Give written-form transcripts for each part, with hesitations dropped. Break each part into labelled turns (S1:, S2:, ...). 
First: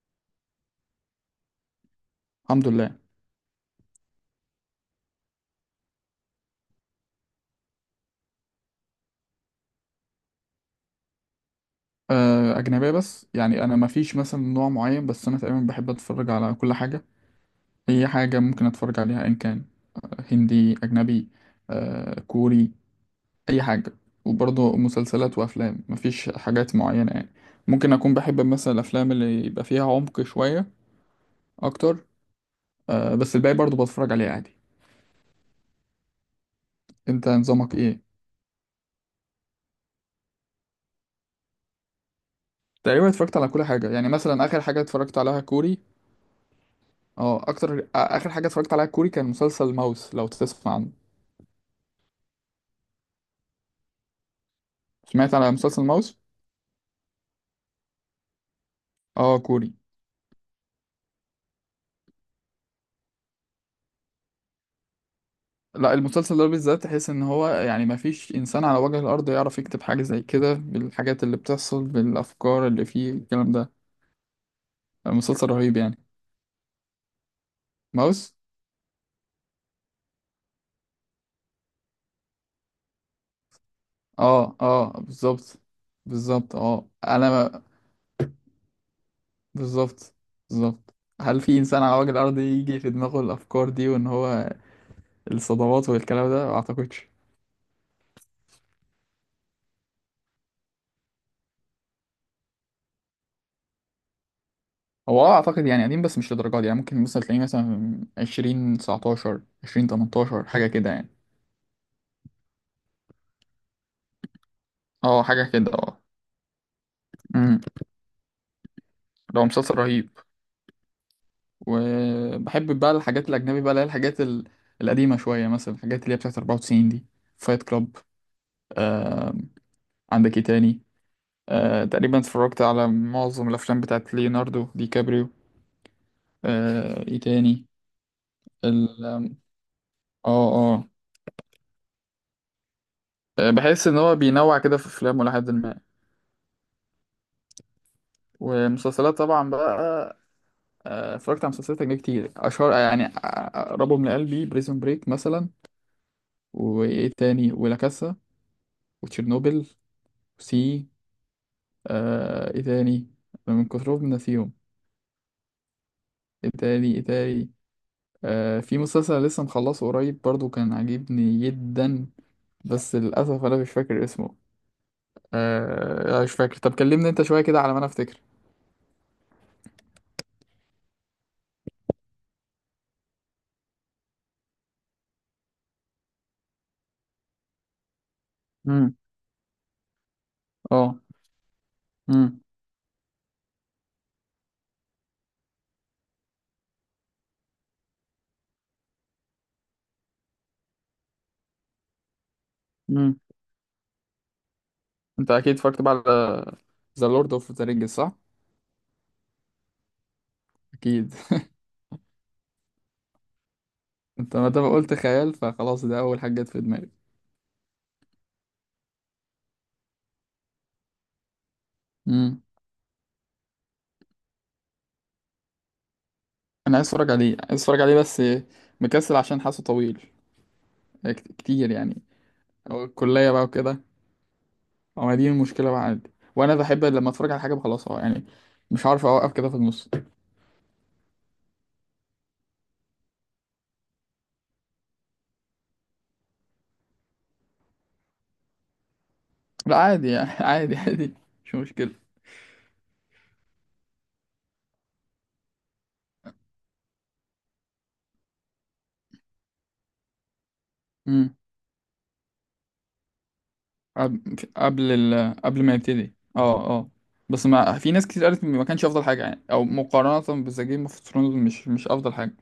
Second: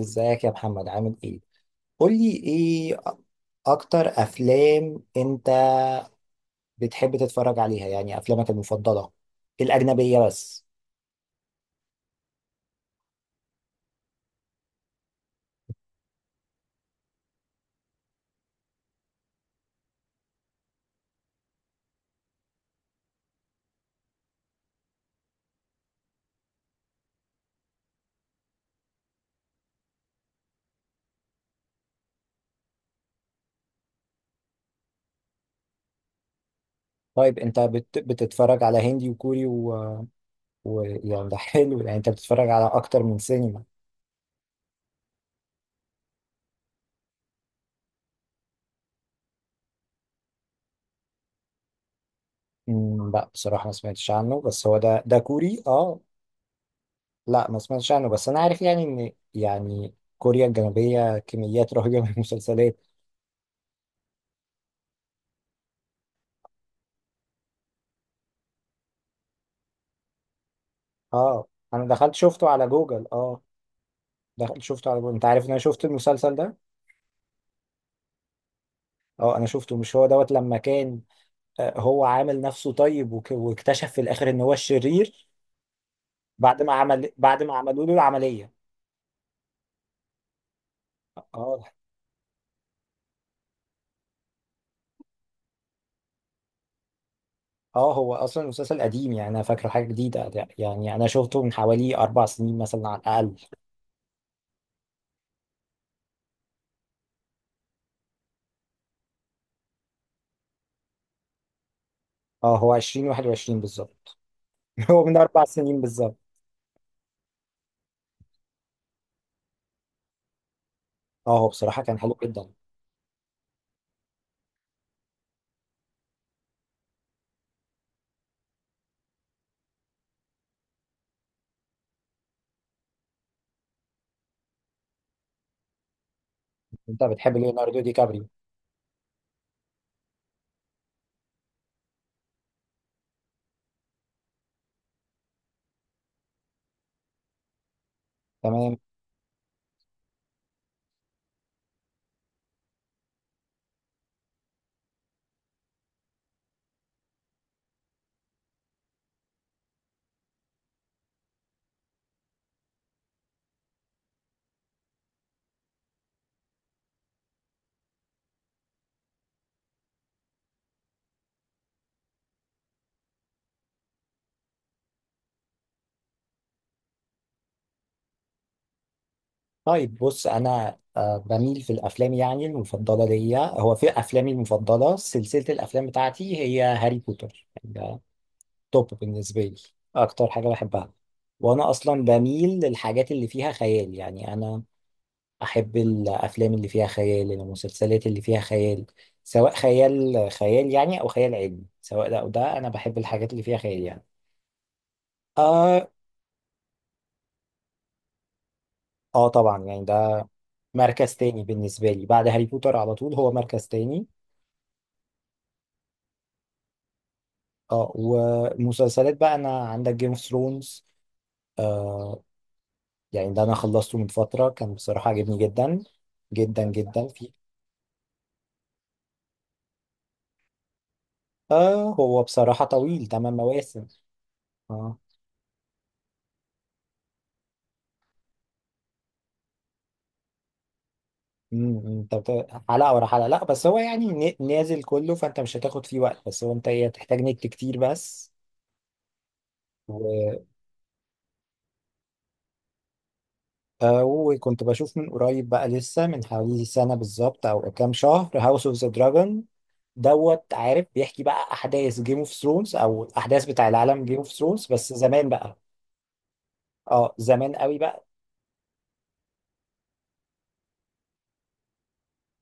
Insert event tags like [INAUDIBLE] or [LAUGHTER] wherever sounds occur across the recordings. S1: ازيك يا محمد، عامل ايه؟ قولي
S2: الحمد لله.
S1: ايه اكتر افلام انت بتحب تتفرج عليها؟ يعني افلامك المفضلة الاجنبية بس.
S2: أجنبية بس، يعني أنا مفيش مثلا نوع معين، بس أنا تقريبا بحب أتفرج على كل حاجة. أي حاجة ممكن أتفرج عليها إن كان هندي أجنبي، كوري، أي حاجة. وبرضه مسلسلات وأفلام مفيش حاجات معينة يعني. ممكن أكون بحب مثلا الأفلام اللي يبقى فيها عمق شوية أكتر. بس الباقي برضه بتفرج عليه عادي. أنت
S1: طيب انت
S2: نظامك
S1: بت...
S2: إيه؟
S1: بتتفرج على هندي وكوري يعني ده حلو، يعني انت بتتفرج على اكتر
S2: تقريبا
S1: من
S2: اتفرجت على
S1: سينما.
S2: كل حاجة، يعني مثلا آخر حاجة اتفرجت عليها كوري. اه أكتر آخر حاجة اتفرجت عليها كوري كان مسلسل ماوس، لو تسمع عنه.
S1: لا بصراحة ما سمعتش عنه، بس هو ده
S2: سمعت على
S1: كوري؟
S2: مسلسل
S1: اه.
S2: ماوس؟
S1: لا ما سمعتش عنه، بس انا عارف يعني ان،
S2: اه، كوري.
S1: يعني كوريا الجنوبية كميات رهيبة من المسلسلات.
S2: لا، المسلسل ده بالذات تحس ان هو يعني ما فيش انسان على وجه الارض يعرف يكتب حاجه زي كده، بالحاجات اللي
S1: اه،
S2: بتحصل،
S1: انا دخلت شفته
S2: بالافكار
S1: على
S2: اللي
S1: جوجل.
S2: فيه،
S1: اه.
S2: الكلام ده.
S1: دخل شفته على بول. انت عارف
S2: مسلسل
S1: ان انا
S2: رهيب
S1: شفت
S2: يعني.
S1: المسلسل ده؟
S2: ماوس.
S1: اه، انا شفته. مش هو دوت لما كان هو عامل نفسه طيب واكتشف في الاخر ان هو
S2: اه اه،
S1: الشرير؟
S2: بالظبط. بالظبط، انا
S1: بعد ما عملوا له العملية.
S2: بالظبط. بالظبط. هل في
S1: اه،
S2: انسان على وجه الارض يجي في دماغه الافكار دي، وان هو الصدمات والكلام ده؟ ما اعتقدش.
S1: اه، هو اصلا المسلسل قديم، يعني انا فاكره حاجة جديدة. يعني انا شفته من حوالي 4 سنين مثلا، على الاقل.
S2: هو اعتقد يعني قديم، بس مش للدرجه دي، يعني ممكن مثلا تلاقيه مثلا 2019 2018 حاجه كده يعني.
S1: اه، هو 2021 بالظبط. [LAUGHS] هو من
S2: اه حاجه
S1: 4 سنين
S2: كده.
S1: بالظبط.
S2: اه. ده هو مسلسل رهيب.
S1: اه، هو بصراحة كان حلو جدا.
S2: وبحب بقى الحاجات الأجنبي بقى اللي هي الحاجات القديمة شوية، مثلا الحاجات اللي هي بتاعت 94 دي. فايت كلاب. آه. عندك ايه تاني؟ تقريبا اتفرجت على معظم الأفلام بتاعت ليوناردو دي كابريو.
S1: انت
S2: ايه
S1: بتحب
S2: تاني؟
S1: ليوناردو دي كابريو؟
S2: ال آم، اه اه. بحس إن هو بينوع كده في أفلامه لحد ما.
S1: تمام.
S2: ومسلسلات طبعا بقى. اتفرجت على مسلسلات أجنبي كتير أشهر، يعني أقربهم لقلبي بريزون بريك مثلا. وإيه تاني؟ ولا كاسا، وتشيرنوبل. سي. ايه تاني؟ انا من كترهم ناسيهم. ايه تاني ايه تاني؟ في مسلسل لسه مخلصه قريب برضو كان عاجبني جدا، بس للاسف انا مش فاكر اسمه. مش فاكر. طب كلمني انت شويه كده على ما انا افتكر.
S1: طيب بص، انا بميل في الافلام، يعني المفضله ليا، هو في افلامي المفضله سلسله الافلام بتاعتي هي هاري بوتر، يعني ده توب
S2: امم.
S1: بالنسبه لي، اكتر حاجه بحبها.
S2: اه.
S1: وانا اصلا
S2: امم.
S1: بميل للحاجات اللي فيها خيال، يعني انا احب الافلام اللي فيها خيال، المسلسلات اللي فيها خيال. سواء خيال خيال يعني، او خيال علمي، سواء ده او ده، انا بحب
S2: امم.
S1: الحاجات اللي فيها خيال يعني.
S2: انت اكيد اتفرجت
S1: اه،
S2: بقى على ذا لورد اوف ذا رينجز، صح؟
S1: اه، طبعا يعني ده
S2: اكيد
S1: مركز تاني
S2: [LAUGHS]
S1: بالنسبه لي، بعد هاري بوتر على طول هو مركز تاني.
S2: انت ما دام قلت خيال فخلاص، ده اول حاجه جت في دماغي.
S1: اه، ومسلسلات بقى، انا عندك جيم اوف ثرونز. آه
S2: امم.
S1: يعني ده انا خلصته من فترة، كان بصراحة عجبني جدا جدا
S2: انا عايز
S1: جدا
S2: اتفرج
S1: فيه.
S2: عليه، عايز اتفرج عليه، بس مكسل عشان حاسه طويل، كتير يعني.
S1: هو بصراحة
S2: أو
S1: طويل،
S2: الكليه
S1: تمن
S2: بقى
S1: مواسم
S2: وكده.
S1: اه.
S2: ما دي المشكلة بقى، عادي، وأنا بحب لما أتفرج على حاجة بخلصها يعني، مش عارف أوقف كده في النص.
S1: انت حلقة ورا حلقة؟ لا بس هو يعني نازل كله، فانت مش هتاخد فيه وقت. بس هو انت ايه، هتحتاج نت كتير بس.
S2: لا عادي يعني
S1: و...
S2: [LAUGHS] عادي عادي. مش مشكلة.
S1: آه وكنت بشوف من قريب بقى لسه، من حوالي سنة بالظبط او كام شهر، هاوس اوف ذا دراجون. دوت عارف بيحكي
S2: امم.
S1: بقى احداث جيم اوف ثرونز، او الاحداث بتاع العالم جيم اوف ثرونز بس زمان بقى.
S2: قبل ما يبتدي. اه اه.
S1: اه،
S2: بس
S1: زمان قوي
S2: ما في
S1: بقى.
S2: ناس كتير قالت إن ما كانش أفضل حاجة، يعني أو مقارنة بذا جيم اوف ثرونز مش أفضل حاجة.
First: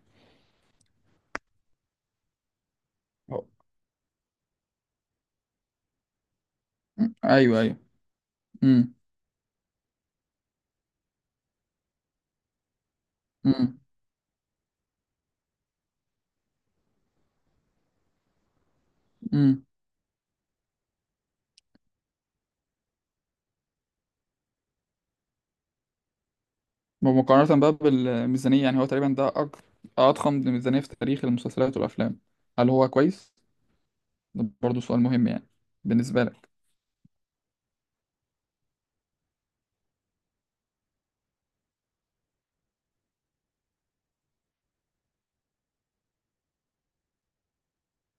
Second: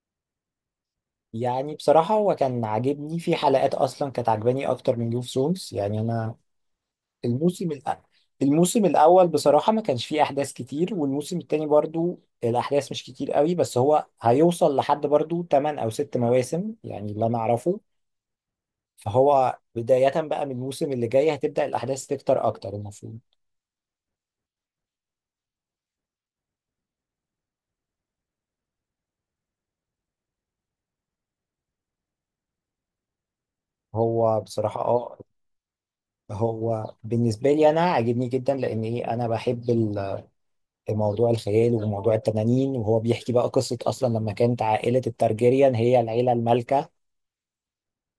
S1: يعني بصراحة هو كان عاجبني، في
S2: أو-.
S1: حلقات اصلا كانت عاجباني اكتر من جيم اوف ثرونز يعني انا.
S2: مم. أيوه
S1: الموسم
S2: أيوه.
S1: الأ... الموسم
S2: امم.
S1: الاول بصراحة ما كانش فيه احداث كتير، والموسم التاني برضو الاحداث مش كتير قوي، بس
S2: امم.
S1: هو هيوصل لحد برضو 8 او 6 مواسم، يعني اللي انا اعرفه. فهو
S2: امم.
S1: بداية بقى من الموسم اللي جاي هتبدأ الاحداث تكتر اكتر المفروض.
S2: مقارنة بقى بالميزانية، يعني هو تقريبا ده أضخم ميزانية في تاريخ المسلسلات والأفلام. هل هو كويس؟
S1: هو
S2: ده
S1: بصراحة
S2: برضه سؤال
S1: اه،
S2: مهم يعني، بالنسبة لك.
S1: هو بالنسبة لي أنا عاجبني جدا، لأن إيه أنا بحب موضوع الخيال وموضوع التنانين، وهو بيحكي بقى قصة أصلا لما كانت عائلة الترجيريان هي العيلة المالكة.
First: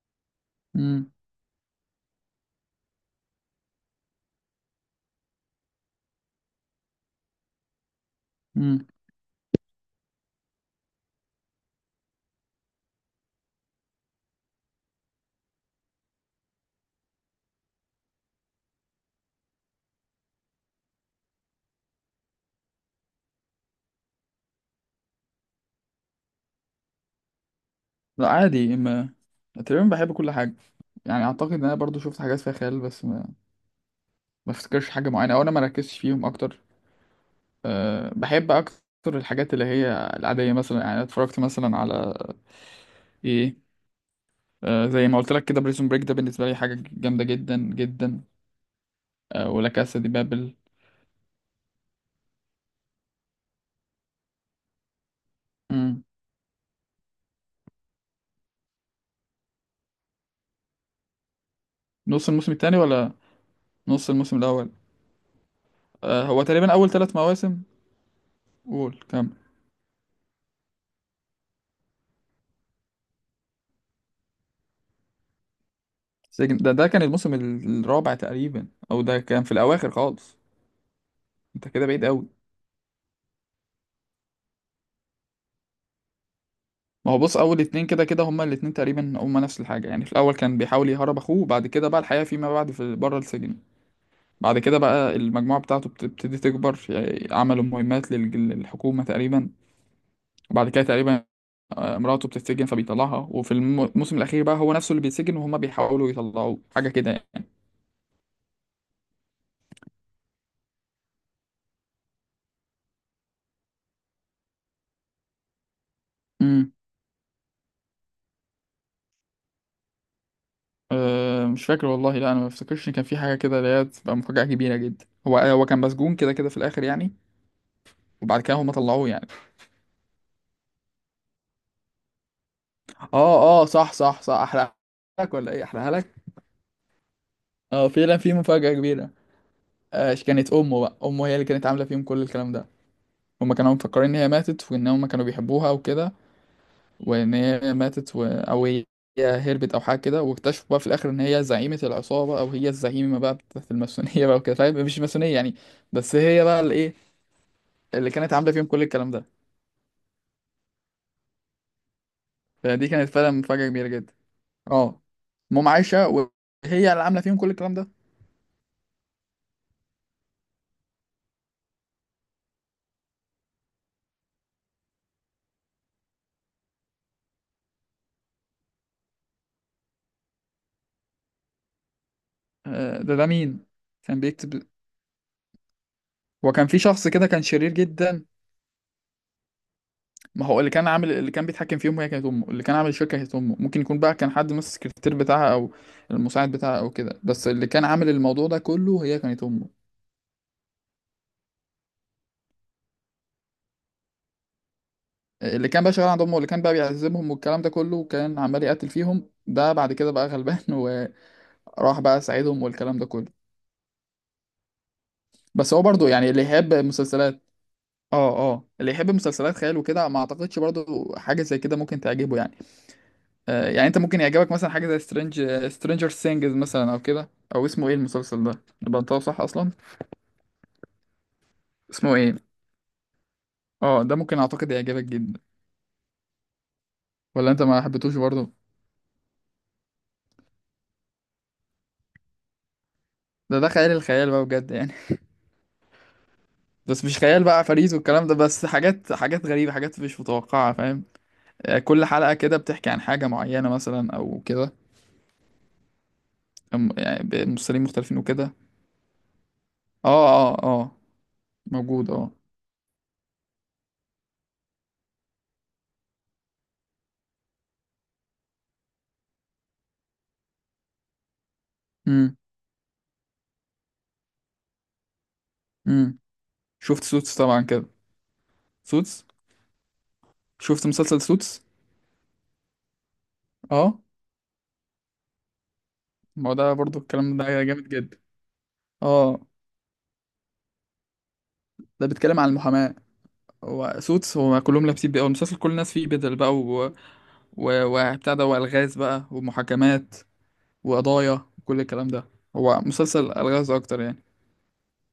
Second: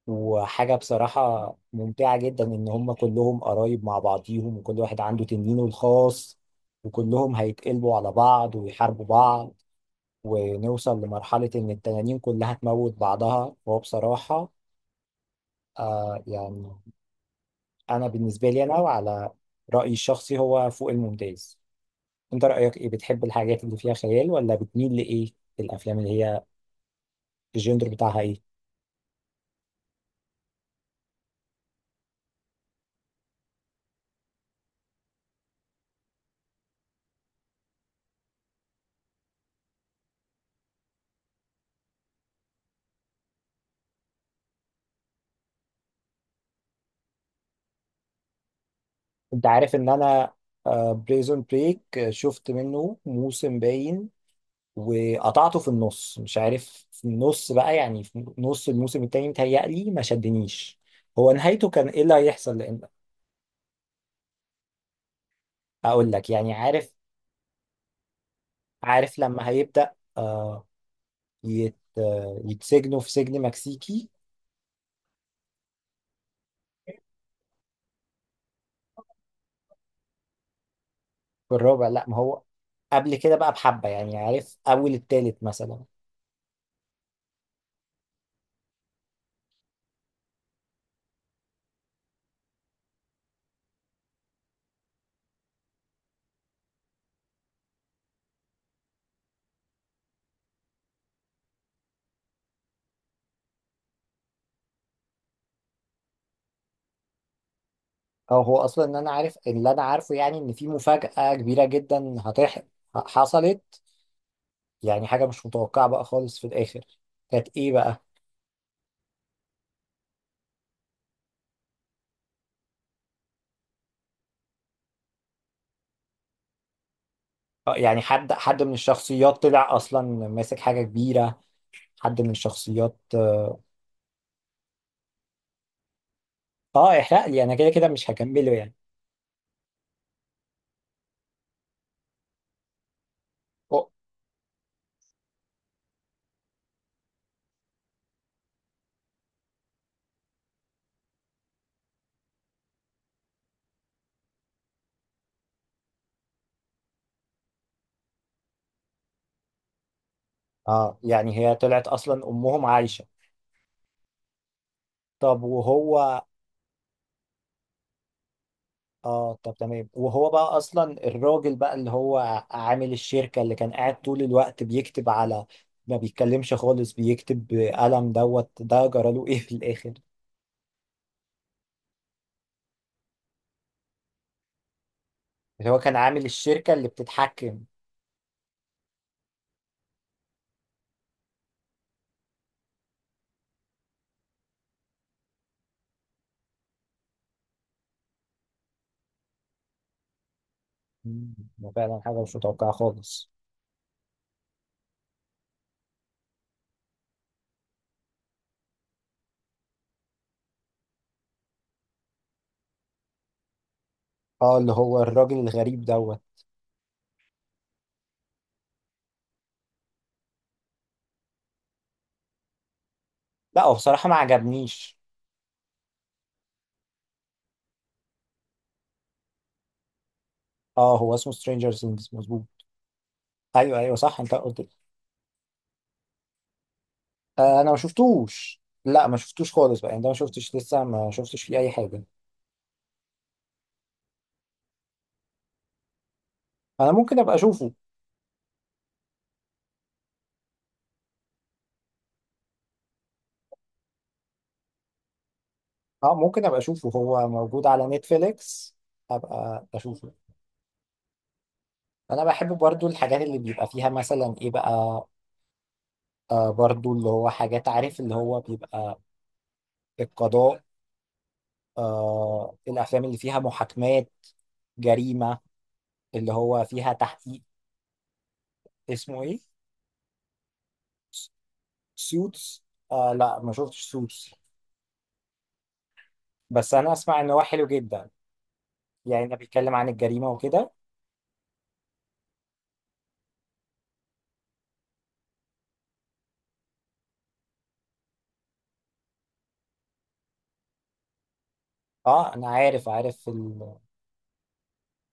S1: وحاجة
S2: امم.
S1: بصراحة ممتعة جدا إن هم كلهم قرايب مع بعضيهم، وكل واحد عنده تنينه الخاص. وكلهم هيتقلبوا على بعض ويحاربوا بعض، ونوصل لمرحلة إن التنانين كلها تموت بعضها. وهو بصراحة يعني أنا بالنسبة لي، أنا وعلى رأيي الشخصي هو فوق الممتاز. انت رأيك ايه؟ بتحب الحاجات اللي فيها خيال ولا بتميل لايه؟ في الافلام اللي هي الجندر بتاعها
S2: لا
S1: ايه؟
S2: عادي، ما تقريبا بحب كل حاجة. يعني أعتقد إن أنا برضو شفت حاجات فيها خيال، بس ما أفتكرش حاجة معينة، أو أنا ما ركزتش فيهم أكتر. أه بحب أكتر الحاجات اللي هي العادية مثلا، يعني أنا اتفرجت مثلا على إيه، زي ما قلت لك كده بريزون بريك، ده بالنسبة لي حاجة جامدة جدا جدا.
S1: انت
S2: ولا
S1: عارف ان
S2: كاسا دي
S1: انا
S2: بابل.
S1: بريزون بريك شفت منه موسم باين، وقطعته في
S2: مم.
S1: النص، مش عارف في النص بقى يعني في نص الموسم التاني، متهيألي ما شدنيش. هو نهايته كان ايه اللي
S2: نص الموسم
S1: هيحصل؟
S2: التاني
S1: لان
S2: ولا نص الموسم الأول؟
S1: اقول لك
S2: هو
S1: يعني،
S2: تقريبا أول ثلاث مواسم. قول
S1: عارف
S2: كام.
S1: لما هيبدأ يتسجنوا في سجن مكسيكي؟
S2: سجن، ده كان الموسم الرابع تقريبا، أو ده كان في الأواخر خالص.
S1: في
S2: أنت كده
S1: الرابع؟
S2: بعيد
S1: لا ما
S2: أوي.
S1: هو قبل كده بقى بحبة يعني، عارف؟ أول التالت مثلا.
S2: ما هو بص، اول اتنين كده كده هما الاتنين تقريبا هما نفس الحاجه، يعني في الاول كان بيحاول يهرب اخوه، وبعد كده بقى الحياه فيما بعد في بره السجن. بعد كده بقى المجموعه بتاعته بتبتدي تكبر، يعني عملوا مهمات للحكومه تقريبا. وبعد كده تقريبا مراته بتتسجن فبيطلعها، وفي الموسم الاخير بقى هو نفسه اللي بيتسجن، وهما بيحاولوا يطلعوه، حاجه كده يعني.
S1: او هو اصلا ان انا عارف، اللي انا عارفه يعني ان في مفاجأة كبيرة جدا حصلت، يعني حاجة مش متوقعة بقى خالص في
S2: امم.
S1: الاخر. كانت ايه بقى؟
S2: أه مش فاكر والله. لا انا ما افتكرش إن كان في حاجه كده اللي هي تبقى مفاجاه كبيره جدا. هو كان مسجون كده كده في الاخر يعني.
S1: يعني حد
S2: وبعد كده
S1: حد
S2: هما
S1: من
S2: طلعوه يعني.
S1: الشخصيات طلع اصلا ماسك حاجة كبيرة، حد من الشخصيات.
S2: اه اه صح صح صح. احرقها لك ولا ايه؟ احرقها لك.
S1: اه، احرق لي، انا كده كده
S2: اه
S1: مش
S2: فعلا في
S1: هكمله
S2: مفاجأة
S1: يعني.
S2: كبيرة. كانت امه بقى، امه هي اللي كانت عاملة فيهم كل الكلام ده. هما كانوا
S1: أو-
S2: مفكرين ان هي ماتت، وان هما كانوا بيحبوها وكده، وان هي ماتت و... او هي هربت او حاجة كده، واكتشفوا بقى في الاخر ان هي زعيمة العصابة، او هي الزعيمة بقى بتاعت الماسونية بقى وكده، فاهم، مش ماسونية يعني، بس هي بقى الايه اللي كانت عاملة فيهم كل الكلام ده.
S1: اه يعني هي طلعت اصلا امهم
S2: فدي
S1: عايشة.
S2: كانت فعلا مفاجأة كبيرة جدا. اه.
S1: طب
S2: مام عايشة
S1: وهو،
S2: وهي اللي عاملة فيهم كل الكلام ده.
S1: اه، طب تمام، وهو بقى اصلا الراجل بقى اللي هو عامل الشركة، اللي كان قاعد طول الوقت بيكتب على، ما بيتكلمش خالص بيكتب بقلم دوت، ده جراله ايه في الاخر؟
S2: ده مين كان بيكتب؟
S1: اللي هو كان عامل
S2: وكان
S1: الشركة
S2: في
S1: اللي
S2: شخص كده كان
S1: بتتحكم.
S2: شرير جدا. ما هو اللي كان عامل اللي كان بيتحكم في امه، هي كانت امه اللي كان عامل الشركه كانت امه. ممكن يكون بقى كان حد من السكرتير بتاعها او المساعد بتاعها او كده، بس اللي كان عامل الموضوع ده كله هي كانت امه.
S1: مم، ده فعلا حاجة مش متوقعة خالص.
S2: اللي كان بقى شغال عند امه، اللي كان بقى بيعذبهم والكلام ده كله، كان عمال يقتل فيهم، ده بعد كده بقى غلبان [LAUGHS] وراح بقى ساعدهم والكلام ده كله.
S1: اه، اللي هو الراجل
S2: بس
S1: الغريب
S2: هو برضو
S1: دوت.
S2: يعني اللي يحب مسلسلات، اه اه، اللي يحب مسلسلات خيال وكده، ما اعتقدش برضو حاجه زي كده ممكن تعجبه يعني.
S1: لا هو
S2: يعني انت
S1: بصراحة ما
S2: ممكن يعجبك مثلا حاجه
S1: عجبنيش.
S2: زي سترينجر سينجز مثلا او كده. او اسمه ايه المسلسل ده اللي بنطقه صح اصلا؟
S1: اه هو اسمه سترينجر ثينجز
S2: اسمه ايه؟
S1: مظبوط. ايوه، ايوه،
S2: اه ده
S1: صح، انت
S2: ممكن
S1: قلت لي.
S2: اعتقد يعجبك جدا. ولا انت
S1: انا ما
S2: ما حبيتوش برضه؟
S1: شفتوش، لا ما شفتوش خالص بقى، يعني ده ما شفتش لسه، ما شفتش فيه اي حاجة.
S2: ده خيال الخيال بقى بجد يعني [LAUGHS]
S1: انا
S2: بس مش
S1: ممكن ابقى
S2: خيال بقى
S1: اشوفه.
S2: فريد والكلام ده، بس حاجات حاجات غريبه، حاجات مش متوقعه، فاهم؟ كل حلقه كده بتحكي عن حاجه معينه مثلا او كده.
S1: اه، ممكن ابقى اشوفه.
S2: يعني
S1: هو موجود
S2: بممثلين
S1: على
S2: مختلفين وكده.
S1: نتفليكس؟ ابقى اشوفه.
S2: اه اه اه، موجود
S1: انا
S2: اه.
S1: بحب برضو الحاجات اللي بيبقى فيها مثلا ايه بقى، برضو اللي هو حاجات، عارف اللي هو بيبقى القضاء،
S2: امم.
S1: الافلام اللي فيها محاكمات، جريمة،
S2: امم.
S1: اللي هو فيها
S2: شفت سوتس
S1: تحقيق.
S2: طبعا كده؟
S1: اسمه
S2: سوتس،
S1: ايه؟
S2: شفت مسلسل سوتس؟
S1: سوتس. لا ما شفتش
S2: اه،
S1: سوتس.
S2: ما هو
S1: بس
S2: ده
S1: انا
S2: برضو
S1: اسمع ان
S2: الكلام
S1: هو
S2: ده
S1: حلو
S2: جامد
S1: جدا.
S2: جدا.
S1: يعني ده
S2: اه،
S1: بيتكلم عن الجريمة وكده.
S2: ده بيتكلم عن المحاماة. هو سوتس هو كلهم لابسين بقى المسلسل، كل الناس فيه بدل بقى و... و... وبتاع ده، والغاز بقى، ومحاكمات وقضايا وكل الكلام ده.
S1: اه انا
S2: هو
S1: عارف عارف
S2: مسلسل
S1: ال...
S2: الغاز اكتر يعني.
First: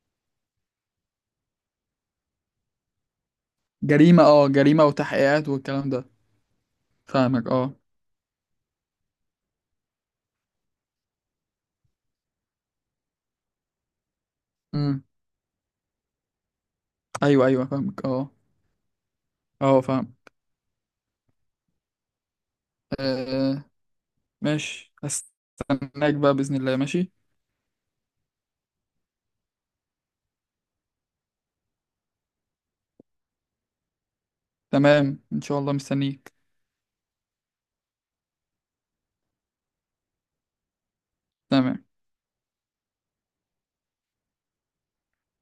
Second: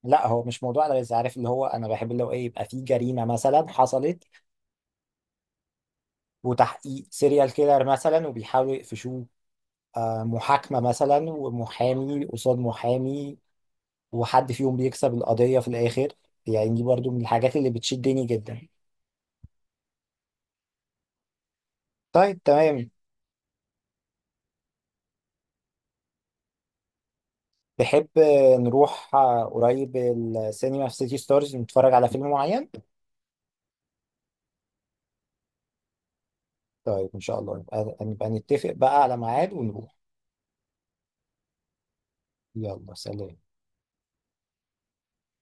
S1: لا هو مش موضوع ده، بس عارف اللي هو انا بحب اللي هو ايه، يبقى فيه جريمة مثلا
S2: جريمة،
S1: حصلت.
S2: اه جريمة وتحقيقات والكلام ده.
S1: وتحقيق
S2: فاهمك
S1: سيريال
S2: اه.
S1: كيلر مثلا، وبيحاولوا يقفشوه. محاكمة مثلا، ومحامي قصاد محامي، وحد فيهم
S2: امم.
S1: بيكسب القضية في الآخر. يعني دي برضو من
S2: ايوه
S1: الحاجات
S2: ايوه
S1: اللي
S2: فاهمك
S1: بتشدني
S2: اه.
S1: جدا.
S2: اه فاهم.
S1: طيب تمام.
S2: آه ماشي. هستناك بقى بإذن الله. ماشي.
S1: تحب نروح قريب السينما في سيتي ستارز نتفرج على فيلم معين؟
S2: تمام ان شاء الله مستنيك.
S1: طيب إن شاء الله نبقى نتفق بقى على ميعاد ونروح.
S2: تمام.
S1: يلا، سلام.